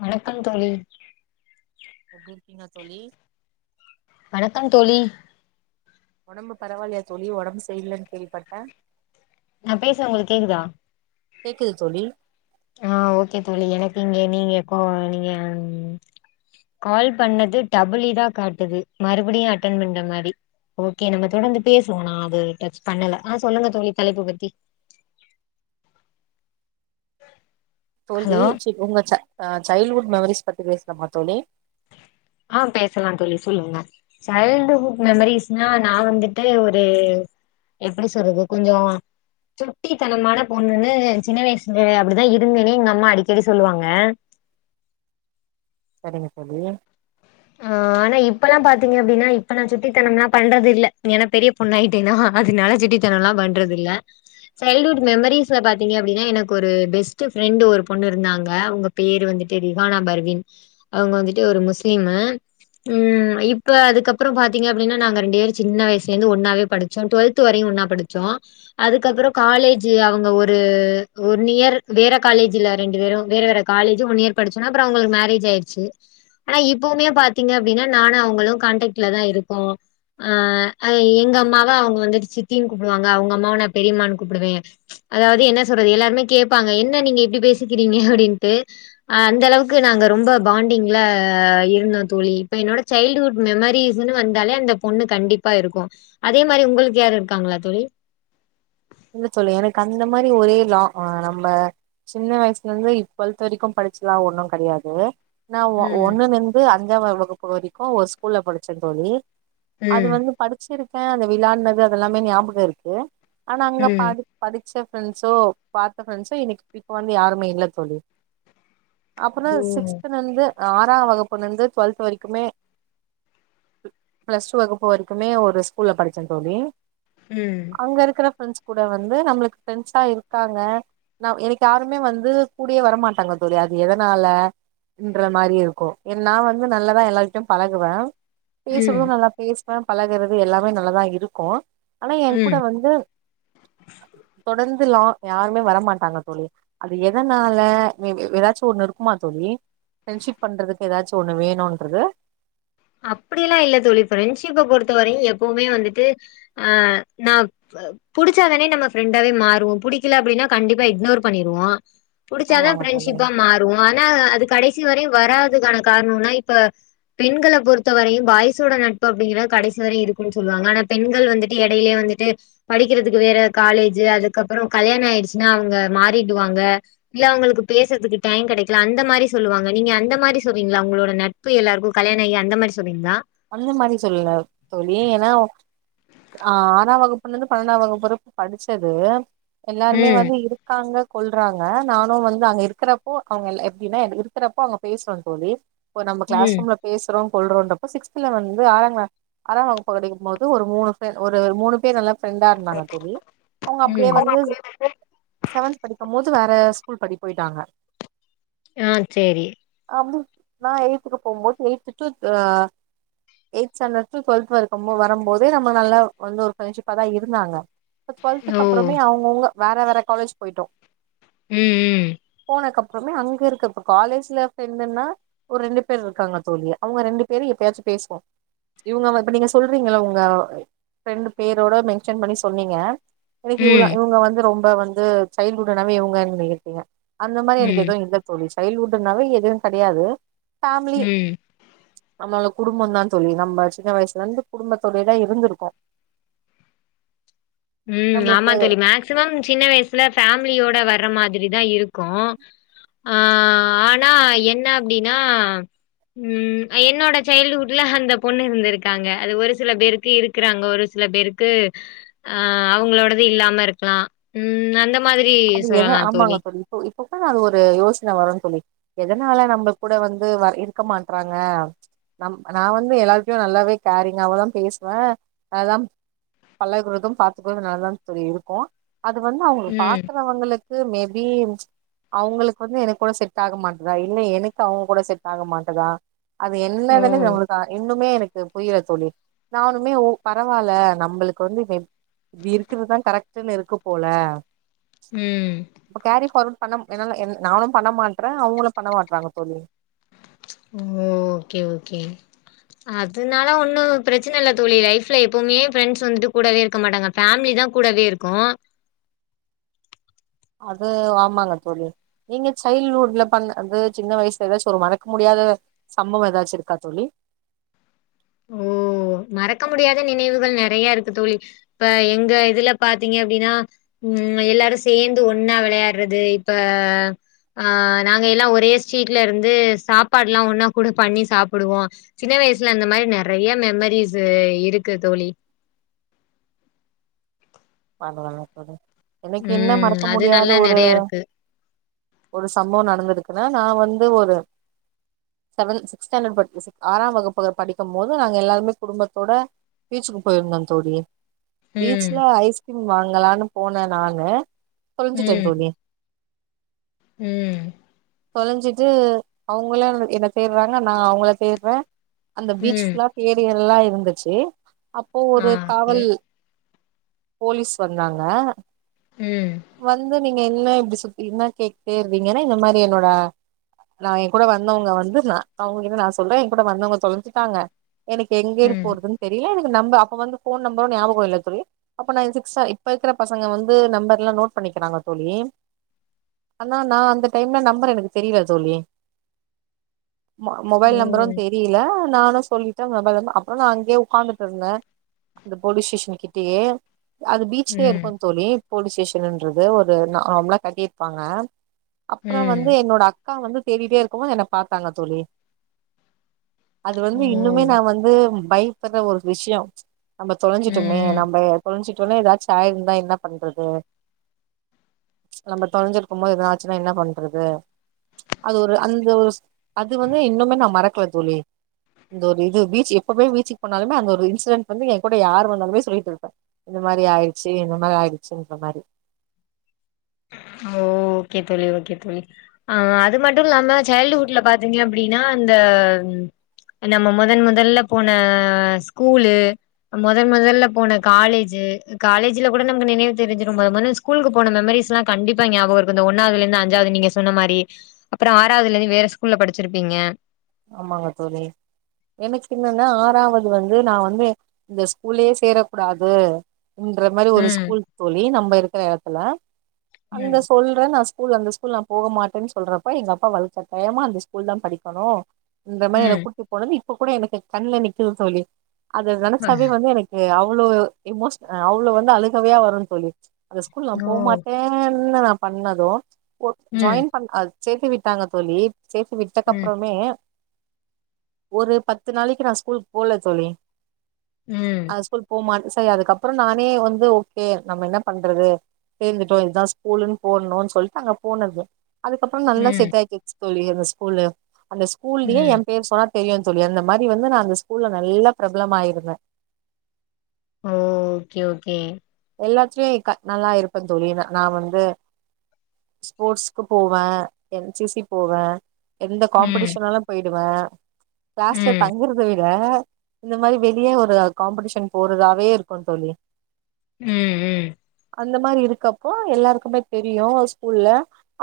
வணக்கம் தோழி எப்டி இருக்கீங்க தோழி வணக்கம் தோழி உடம்பு பரவாயில்லையா தோழி உடம்பு சரி இல்லன்னு கேள்விப்பட்டேன் நா பேசுறேன் உங்களுக்கு கேக்குதா கேக்குது தோழி ஆ ஓகே தோழி எனக்கு இங்க நீங்க கோ நீங்க கால் பண்ணது டபுள் இதா காட்டுது மறுபடியும் அட்டன் பண்ற மாரி ஓகே நம்ம தொடர்ந்து பேசுவோம் நா அது டச் பண்ணல ஆ சொல்லுங்க தோழி தலைப்பு பத்தி தோழி ஹலோ உங் ச் உங்க ச சைல்டடுஹுட் மெமரிஸ் பத்தி பேசலாமா தோழி ஆ பேசலாம் சொல்லி தோழி சொல்லுங்க சைல்டுஹுட் மெமரிஸ்னா நா வந்துட்டு ஒரு எப்டி சொல்றது கொஞ்சோம் சுட்டித்தனமான பொண்ணுன்னு சின்ன வயசுல அப்டிதா இருந்தேன்னே எங்க அம்மா அடிக்கடி சொல்லுவாங்க சரிங்க தோழி ஆ ஆனா இப்பெல்லாம் பாத்தீங்கன்னா அப்டினா இப்ப நா சுட்டித்தனம்லாம் பண்றது இல்ல ஏன்னா பெரிய பொண்ண ஆய்ட்டேனா அதுனால சுட்டித்தனம் எல்லாம் பண்றது இல்ல சைல்டுஹுட் மெம்மரிஸ்ல பாத்தீங்க அப்டின்னா எனக்கு ஒரு பெஸ்ட்டு ஃப்ரெண்ட் ஒரு பொண்ணு இருந்தாங்க அவ்ங்க பேரு வந்துட்டு ரிஹானா பர்வின் அவ்க வந்துட்டு ஒரு முஸ்லிமு ம் இப்ப அதுக்கப்புற பாத்தீங்க அப்புடின்னா நாங்க ரெண்டு வேறு சின்ன வய்சுலேந்து ஒன்னாவே படு சோ டுவல்த்து வரையு ஒன்னா படுச்சோ அதுக்கப்புற காலேஜு அவ்ங்க ஒரு ஒரு நியர் வேற காலேஜ்ல ரெண்டு பேரு வேற வேற காலேஜு ஒன் இயர் படுச்சோன அப்புற அவுங்களுக்கு மேரேஜ் ஆயிட்ச்சு ஆனா இப்பவுமே பாத்தீங்க அப்டினா நானு அவுங்களு காண்டடேக்ட்லதா இருக்கோ அ எங்க அம்மாவா அவுங்க வந்துட்டு சித்தின் கூப்டுவாங்க அவுங்க அம்மாவ நா பெரியமான் கூப்டுவே அதாவ்து என்ன சொல்றது எல்லாருமே கேட்பாங்க என்ன நீங்க இப்டி பேசிக்கிறீங்க அப்டின்ட்டு அ அந்தளவுக்கு நாங்க ரொம்ப பாண்டிங்ல இருந்தோ தோழி இப்ப என்னோட சைல்டுஹுட் மெமரிஸ்ன்னு வந்தாலே அந்த பொண்ணு கண்டிப்பா இருக்கு அதே மாரி உங்களுக்கு யாரு இருக்காங்ளா தோழி இல்ல தோழி எனக்கு அந்த மாரி ஒரே லா நம்ப சின்ன வய்சுலேந்து இப்பொல்த் வரிக்கு படிச்சலா ஒன்னு கடயாது நா ஒ ம் ஒன்னுலேந்து அஞ்சா வ வகுப்பு வரி க்கு ஒரு ஸ்கூல்ல படிச்சே தோழி அது ம் வந்து படிச்சிருக்கே அந்த விளாட்னது அதல்லாமே ஞாபக இருக்கு ஆனா அங்க ம் படி படிச்ச ஃப்ரெண்ட்ஸோ பாத்த ஃப்ரெண்ட்ஸோ இன்னக் பிக் வந்து யாருமே இல்ல தோழி அப்புற ஓ சிக்ஸ்துலந்து ஆறாம் வகுப்புலந்து ட்வல்த்து வரிக்குமே ப்ளஸ் டூ வகுப்பு வரிமே ஒரு ஸ்கூல்ல படிச்ச தோழி ம் அங்க இருக்குற ஃப்ரெண்ட்ஸ் கூட வந்து நம்ளுக்கு ஃப்ரெண்ட்ஸா இருக்காங்க நா எனக் யாருமே வந்து கூடியே வரமாட்டாங்க தோழி அது எதனால ன்ற மாரி இருக்கு நா வந்து நல்லதா எல்லார்ட்யு பழகுவ பேசுறது ம், நல்லா பேஸ்வ பழகுறது எல்லாமே நல்லாதா இருக்கு ஆனா ஏ கூட ம். வந்து தொடந்துலா யாருமே வரமாட்டாங்க தோழி அது எதனால மே பி எதாச்சு ஒன்னு இருக்குமா தோழி ஃப்ரெண்டஷிப் பண்றதுக்கு எதாச்சு ஒன்று வேணுன்றது அப்படி எல்லா இல்ல தோழி ஃப்ரெண்ஷிப்ப பொறுத்த வரயு எப்பவுமே வந்துட்டு அ நா அ புடிச்சாதானே நம்ம ஃப்ரெண்டாவே மாறுவோ ப புடிக்கல அப்டினா கண்டிப்பா இக்னோர் பண்ணிருவோ புடிச்சாதா ஆமாங்க தோழி ஃப்ரெண்டஷிப்பா மாற் று ஆனா அது கடைசி வரயு வராதுக்கான கார்ணோனா இப்ப பெண்கள பொறுத்த வரயு பாய்சோட நட்பு அப்டிங்ளா கடைசி வரயு இருக்குன் சொல்வாங்க ஆனா பெண்கள் வந்துட்டு எடைலே வந்துட்டு படிக்கிறதுக்கு வேற காலேஜு அதுக்கப்புறோ கல்யாண ஆய்டுச்சுனா அவ்ங்க மாறிடுவாங்க இல்ல அவுங்களுக்கு பேசுறதுக்கு டைய கெடக்கில அந்த மாரி சொல்லுவாங்க நீங்க அந்த மாரி சொல்வீங்ளா அவ்ங்ளோட நட்பு எல்லாருக்கு கல்யாண ஆகி அந்த மாரி சொல்றீங்ளா அந்த மாரி சொல்லுல தோழி ஏனா அ ஆறாம் வகுப்புலந்து பன்னண்டா வகுப்பு வர படிச்சது எல்லாருமே ம் வந்து இரு இருக்காங்க கொல்றாங்க நானு வந்து அங்க இருக்குறப்போ அவ்ங்கள் எப்டினா எனக் இர்க்குறப்போ அங்க பேஸ்றோ தோழி போ நம்ப க்ளாஸ் ம் ரூம்ல பேஸ்றோம் கொல்றோன்றப் சிக்ஸ்துல வந்து ஆறாங்ள ஆறாம் வகுப்பு கடிக்கும்போது ஒரு மூணு ஃப்ரெ ஒரு மூணு பேர் நல்லா ஃப்ரெண்டா இர்ந்தாங்க தோழி அவ்ங்க அப்டியே ம் வந்து செவன்த் படிக்கம்மோது வேற ஸ்கூல் படி பொயிட்டாங்க யா சேரி அம்மு நான் எய்த்துக்கு போம்போது எய்த்து டூத் அ எயித் ஸாண்டர் டூ ட்வல்த் வரக்கு மு வரம்போதே நம்ம நல்லா வந்து ஒரு ஃப்ரெண்ட்ஷிப்பா தா இருந்தாங்க இப்ப டுவல்த்துக்கு ஓ அப்பறமே அவங்கவுங்க வேற வேற காலேஜ் போயிட்டோ ம் ம் போனதுக்கு அப்பறமே அங்க இருக்க இப்ப காலேஜ்ல ப்ரெண்டுணா ஒரு ரெண்டு பேர் இருக்காங்க தோழி அவங்க ரெண்டு பேரு எப்பயாச்சு பேசுவோ இவங்க இப்ப நீங்க சொல்றீங்கள உங்க ப்ரெண்டு பேரோட மென்ஷன் பண்ணி சொன்னீங்க எனக்கு இவ்ள ம் இவங்க வந்து ரொம்ப வந்து சைல்டுஹுட்டுனாவே இவங்க நினைத்தீங்க அந்த மாரி ம் எனக்கு ம் எதுவு இல்ல ல தோழி சைல்டுஹுட்டுனாவே எதுவு கிடையாது ஃபேமிலி ம் நம்மள குடும்பம்தா தோழி நம்ம சின்ன வயசுல இருந்து குடும்பத்தோடைய தா இருந்திருக்கோ [unintelligible] ம் நம்மளுக்கு ஆமா தோழி மேக்சிமம் சின்ன வயசுல ஃபேமிலியோட வர்ர மாரி தா இருக்கு ஆ ஆனா என்ன அப்டின்னா ம் என்னோட சைல்டுஹுட்ல அந்த பொண்ணு இருந்திருக்காங்க அது ஒரு சில பேருக்கு இருக்கு கிறாங்க ஒரு சில பேருக்கு அவங்களோடது இல்லாம இருக்கலா இது மாதிரி சொல்லலா தோழி இப்பதான் அது ஒரு யோசனை வரு தோழி எதனால நம்ம கூட வந்து வ இருக்க மாட்டறாங்க நம் நா வந்து எல்லாருகிட்டயு நல்லாவே கேரிங்க அவ்ளவுதா பேசுவே அதான் பழகுறதும் பாத்துக்குறது நல்லதா தோழி இருக்கு அது வந்து அவங்களுக்கு பா ம் அவங்களுக்கு மே பி அவங்களுக்கு வந்து என் கூட செட் ஆக மாட்டதா இல்ல எனக்கு அவங்க கூட செட் ஆக மாட்டதா அது ஓ என்னதன்னு நம்மளுக்கு இன்னுமே எனக்கு க்கு புரியால தோழி நானுமே உ பரவா இல்ல நம்மளுக்கு வந்து இது இருக்குறதா கரெக்டுன்னு இருக்கு போல ம் இப்ப கேரி ஃபார்வட் பண்ண என்னால நானு பண்ண மாட்றே அவங்களு பண்ண மாட்டறாங்க தோழி ஓகே ஓகே அதனால ஒன்னு பிரச்சனை இல்ல தோழி லைஃப்ல எப்பவுமே ஃப்ரெண்ட்ஸ் வந்துட்டு கூடவே இருக்க மாட்டாங்க ஃபேமிலி தா கூடவே இருக்கு அது ஆமாங்க தோழி நீங்க சைல்டுஹுட்ல பண்ணது சின்ன வயசுல ஏதாச்சு ஒரு மறக்க முடியாத சம்பவ ஏதாச்சு இருக்கா தோழி ஓ [unintelligible] மறக்க முடியாத நினைவுகள் நெறைய இருக்கு தோழி இப்ப எங்க இதுல பாத்தீங்க அப்டின்னா ம் எல்லாரு சேர்ந்து ஒன்னா விளையாடுறது இப்ப ஆ நாங்க எல்லா ஒரே ஸ்ட்ரீட்ல இருந்து சாப்பாடுல்லா ஒன்னா கூட பண்ணி சாப்பிடுவோ சின்ன வயசுல அந்த மாரி நெறைய மெமரிஸ்சு இருக்கு தோழி எனக்கு என்ன ம் மறக்க அது முடியாத நல்லா ஒரு நெறைய இருக்கு ஒரு சம்பவ நடந்திருக்குனா நா வந்து ஒரு செவன் சிக் ஸ்டாண்டர்ட் படிக் ஆறாம் வகுப்பு படிக்கும் போது நாங்க எல்லாருமே குடும்பத்தோட பீச்சுக்கு போயிருந்தோ தோழி ம் பீச்ல ஐஸ்கிரீம் வாங்கலான்னு போனே நானு தொலைஞ்சிட்டே ம் தோழி ம் தொலைஞ்சிட்டு அவங்களு என்ன தேடுறாங்க நா அவங்கள தேடுறே அந்த பீச்சு ம் ஃபுல்லா ஏரியர்ல்லா இருந்துச்சு அப்போ ஆ ஒரு ஓகே காவல் போலீஸ் வந்தாங்க ம் வந்து நீங்க என்ன இப்டி சுத்தி என்னா கேட்டுட்டே இருந்தீங்கன்னா இந்த மாரி என்னோட நா எ கூட வந்தவுங்க வந்து நா அவுங்ககிட்ட நா சொல்றே எ கூட வந்தவுங்க தொலஞ்சுட்டாங்க எனக்கு எங்கேடு ம் போறதுன் தெரில எனக்கு நம்ப அப்ப வந்து ஃபோன் நம்பரு ஞாபகோ ‌இல்ல தோழி அப்ப நா இ சிக் சா இப்ப இருக்குற பசங்க வந்து நம்பர்ல்லா நோட் பண்ணிக்கிறாங்க தோழி ஆனா நா அந்த டைம்ல நம்பர் எனக்கு தெரியல தோழி ம மொபைல் நம்பரு ம் தெரியல நானு சொல்லிட்டே மொபைல இருந்து அப்பறோ நா அங்கயே உக்காந்துட்ருந்தே அந்த போலீஸ் ஸ்டேஷன் கிட்டயே அது பீச்சலயே ம் இருக்கு தோழி போலீஸ் ஸ்டேஷனுன்றது ஒரு நார்மலா கட்டிருப்பாங்க அப்பறோ வந்து ம் என்னோட அக்கா வந்து தேடிட்டே இருக்கும்மோது என்ன பாத்தாங்க தோழி அது ஓ வந்து இன்னுமே நா வந்து பயப்படுற ஒரு விஷ்யோ நம்ம ம் தொலஞ்சுட்டோமே ம் நம்ம தொலஞ்சுட்டோனே ஏதாது ஆய் இருந்தா என்ன பண்றது நம்ம தொலைஞ்சுருக்கும் போது எது ஆச்சுனா என்ன பண்றது அது ஒரு அந்த அது வந்து இன்னுமே நா மறக்கல தோழி இந்த ஒரு இது பீச் எப்பமே பீச்சுக்கு போனாலுமே அந்த ஒரு இன்சிடண்ட் வந்து எ கூட யாரு வந்தாலுமே சொல்லிட்ருப்பே இது மாரி ஆயிருச்சு இந்த மாரி ஆயிடுச்சுங்கற மாரி ஓ ஓகே தோழி ஓகே தோழி ஆ அது மட்டு இல்லாம சைல்டுஹுட்ல பாத்தீங்க அப்டின்னா இந்த நம்ம மொதன் மொதல்ல போன ஸ்கூலு மொதன் மொதல்ல போன காலேஜு காலேஜுல கூட நமக்கு நினைவு தெருஞ்சுரு மொத மொதல்ல இந்த ஸ்கூலுக்கு போன மெமரிஸ் லா கண்டிப்பா ஞாபகோ இருக்கு இந்த ஒன்னாவதுல இருந்து அஞ்சாவது நீங்க சொன்ன மாரி அப்பறோ ஆறாவதுல இருந்து வேற ஸ்கூல்ல படுச்சுருப்பீங்க ஆமாங்க தோழி எனக்கு என்னன்னா ஆறாவது வந்து நா வந்து இந்த ஸ்கூல்லயே சேர கூடாது என்ற மாரி ஒரு ம் ஸ்கூல் ‌தோழி நம்ம இருக்குற எடத்துல அந்த ம் சொல்றே நா ஸ்கூல் அந்த ஸ்கூல் நா போக மாட்டேன் சொல்றப்ப எங்கப்பா வளுக்கட்டாயமா அந்த ஸ்கூல் தா படிக்கணு என்ற மாரி என ம் கூட்டு போனது இப்ப கூட எனக்கு கண்ல நிக்குது தோழி அத நெனச்சாவே வந்து எனக் கு அவ்ளோ எமோஷ் அவ்ளோ வந்து அழுகவையா வரு தோழி அந்த ஸ்கூல் நா ஓ போமாட்டே டேன்னு நா பண்ணது போ ம் ஜாய்ன் பண் அது சேத்து விட்டாங்க தோழி சேத்து விட் ம் டக்கப்பறமே ஒரு பத்து நாளைக்கு நா ஸ்கூலுக்கு போல தோழி ம் அந்த ஸ்கூல் போமாட் சேர் அதுக்கப்பறோ நானே வந்து ஓகே நம்ம என்ன பண்றது சேந்துட்டோ இதா ஸ்கூல்ன்னு போட்ணுன் சொல்ட்டு அங்க போனது அதுக்கப்பறோ நல்லா ம் செட் ஆய்கிச்சு தோழி அந்த ஸ்கூலு அந்த ஸ்கூல்லயே எ ம் பேர் சொன்னா தெரியு தோழி அந்த மாரி வந்து நா அந்த ஸ்கூல்ல நல்லா பிரபளம் ஆயிருந்தே ம் ஓகே ஓகே எல்லாத்துலயு க நல்லா இருப்பே தோழி நா நா வந்து ஸ்போர்ட்ஸ்க்கு போவே என் சி சி போவே எந்த ம் காம்படிஷன்னாலு போயிடுவே கிளாஸ்ல ம் தங்கறது தவிர இந்த மாரி வெளிய ஒரு காம்படிஷன் போறதாவே இருக்கு தோழி ம் ம் அந்த மாரி இருக்கப்போ எல்லாருக்குமே தெரியு ஸ்கூல்ல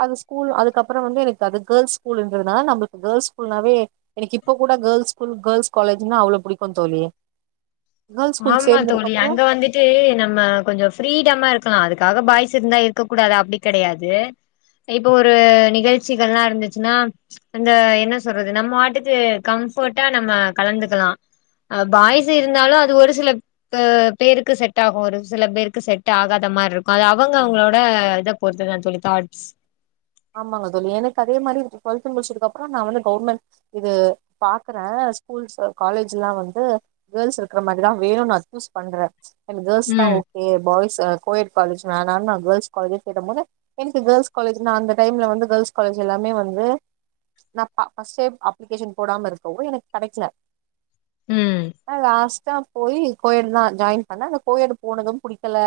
அது ஸ்கூல் அதுக்கப்பறோ வந்து எனக்கு அது கேள்ஸ் ஸ்கூல்ன்றதுனால நம்மளுக்கு கேள்ஸ் ஸ்கூலுன்னாவே எனக்கு இப்போ கூட கேர்ள்ஸ் ஸ்கூல் கேர்ள்ஸ் காலஜ்ன்னா அவ்ளோ புடிக்கு தோழி கேர்ள்ஸ் ஸ்கூல் ஆமா சேர்ந்ததுக்கு தோழி அப்புறோ அங்க வந்துட் டு நம்ம கொஞ்சோ ஃப்ரீடமா இருக்கலா அதுக்காக பாய்ஸ் இருந்தா இருக்க கூடாது அப்டி கெடையாது இப்போ ஒரு நிகழ்ச்சிகள்லா இருந்துச்சுன்னா அந்த என்ன சொல்றது நம்மவாட்டுக்கு கம்ஃபர்ட்டா நம்ம கலந்துக்கலா அ பாய்ஸ்ஸு இருந்தாலு அ து ஒரு சில க பேருக்கு செட் ஆகு ஒரு சில பேருக்கு செட் ஆகாத மாருக் கு அது அவங்க ஆமா அவங்களோட இத பொறுத்துதா தோழி தாட்ஸ் ஆமாங்க தோழி எனக்கு அதே மாரி டுவெல்து முடிச்சதுக்கு அப்றோ நா வந்து கவுர்மெண்ட் இது பாக்குறே ஸ்கூல்ஸ் காலேஜ்ல்லா வந்து கேள்ஸ் இருக்குற மாரிதா வேணுன் நா அக்யூஸ் பண்றே என கேள்ஸ் தா ம் ஓக் கே பாய்ஸ் அ கோ எட் காலேஜ் வேணா நா கேர்ள்ஸ் காலேஜே சேரமுன்ன எனக்கு கேர்ள்ஸ் காலேஜ் நா அந்த டைம்ல வந்து கேள்ஸ் காலேஜ் எல்லாமே வந்து நா ப ஃபஸ்ட் டைம் அப்ளிகேஷன் போடாம இருக்கோவு எனக் கெடைக்கல ம் ஆ லாஸ்டா போய் கோ எட்தா ஜாயின் பண்ண ஆனா கோ எட்டு போனது வந் புடிக்கல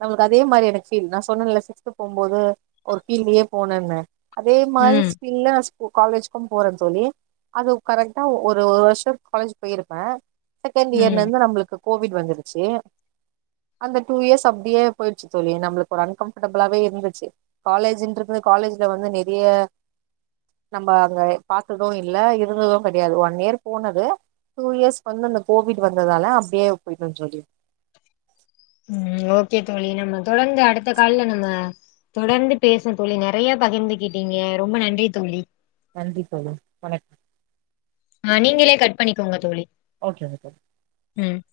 எங்களுக்கு அதே மாரியன ஃபீல் நா சொன்னேன்ல சிக்ஸ்த் போம்போது ஒரு ஃபீல்லு போனேனு அதே மாரி ம் ஸ்பில்ல காலேஜுக்கு போறே தோழி அது கரெக்டா ஒ ஒரு வருஷோ காலேஜ் போயிருப்பே செகண்ட் இயர்ல ம் இருந்து நம்மளுக்கு கோவிட் வந்துருச்சு அந்த டூ இயர்ஸ் அப்டியே போயிடுச்சு தோழி நம்மளுக்கு ஒரு அன்கம்ஃபர்டபிளாவே இருந்துச்சு காலேஜ்ன்ற ஏனா காலேஜ்ல வந்து நெறைய நம்ம அங்க பாத்தது இல்ல இருந்தது கெடையாது ஒன் இயர் போனது டூ இயர்ஸ் வந்து அந்த கோவிட் வந்ததால அப்டியே போயிட்டே தோழி ம் ஓகே தோழி நம்ம தொடர்ந்து அடுத்த கால்ல நம்ம தொடர்ந்து பேசுவோ தோழி நெறைய பகிர்ந்துக்கிட்டீங்க ரொம்ப நன்றி தோழி நன்றி தோழி வணக்கம் ஆ நீங்களே கட் பண்ணிக்கோங்க தோழி ஓகே ஓகே ம்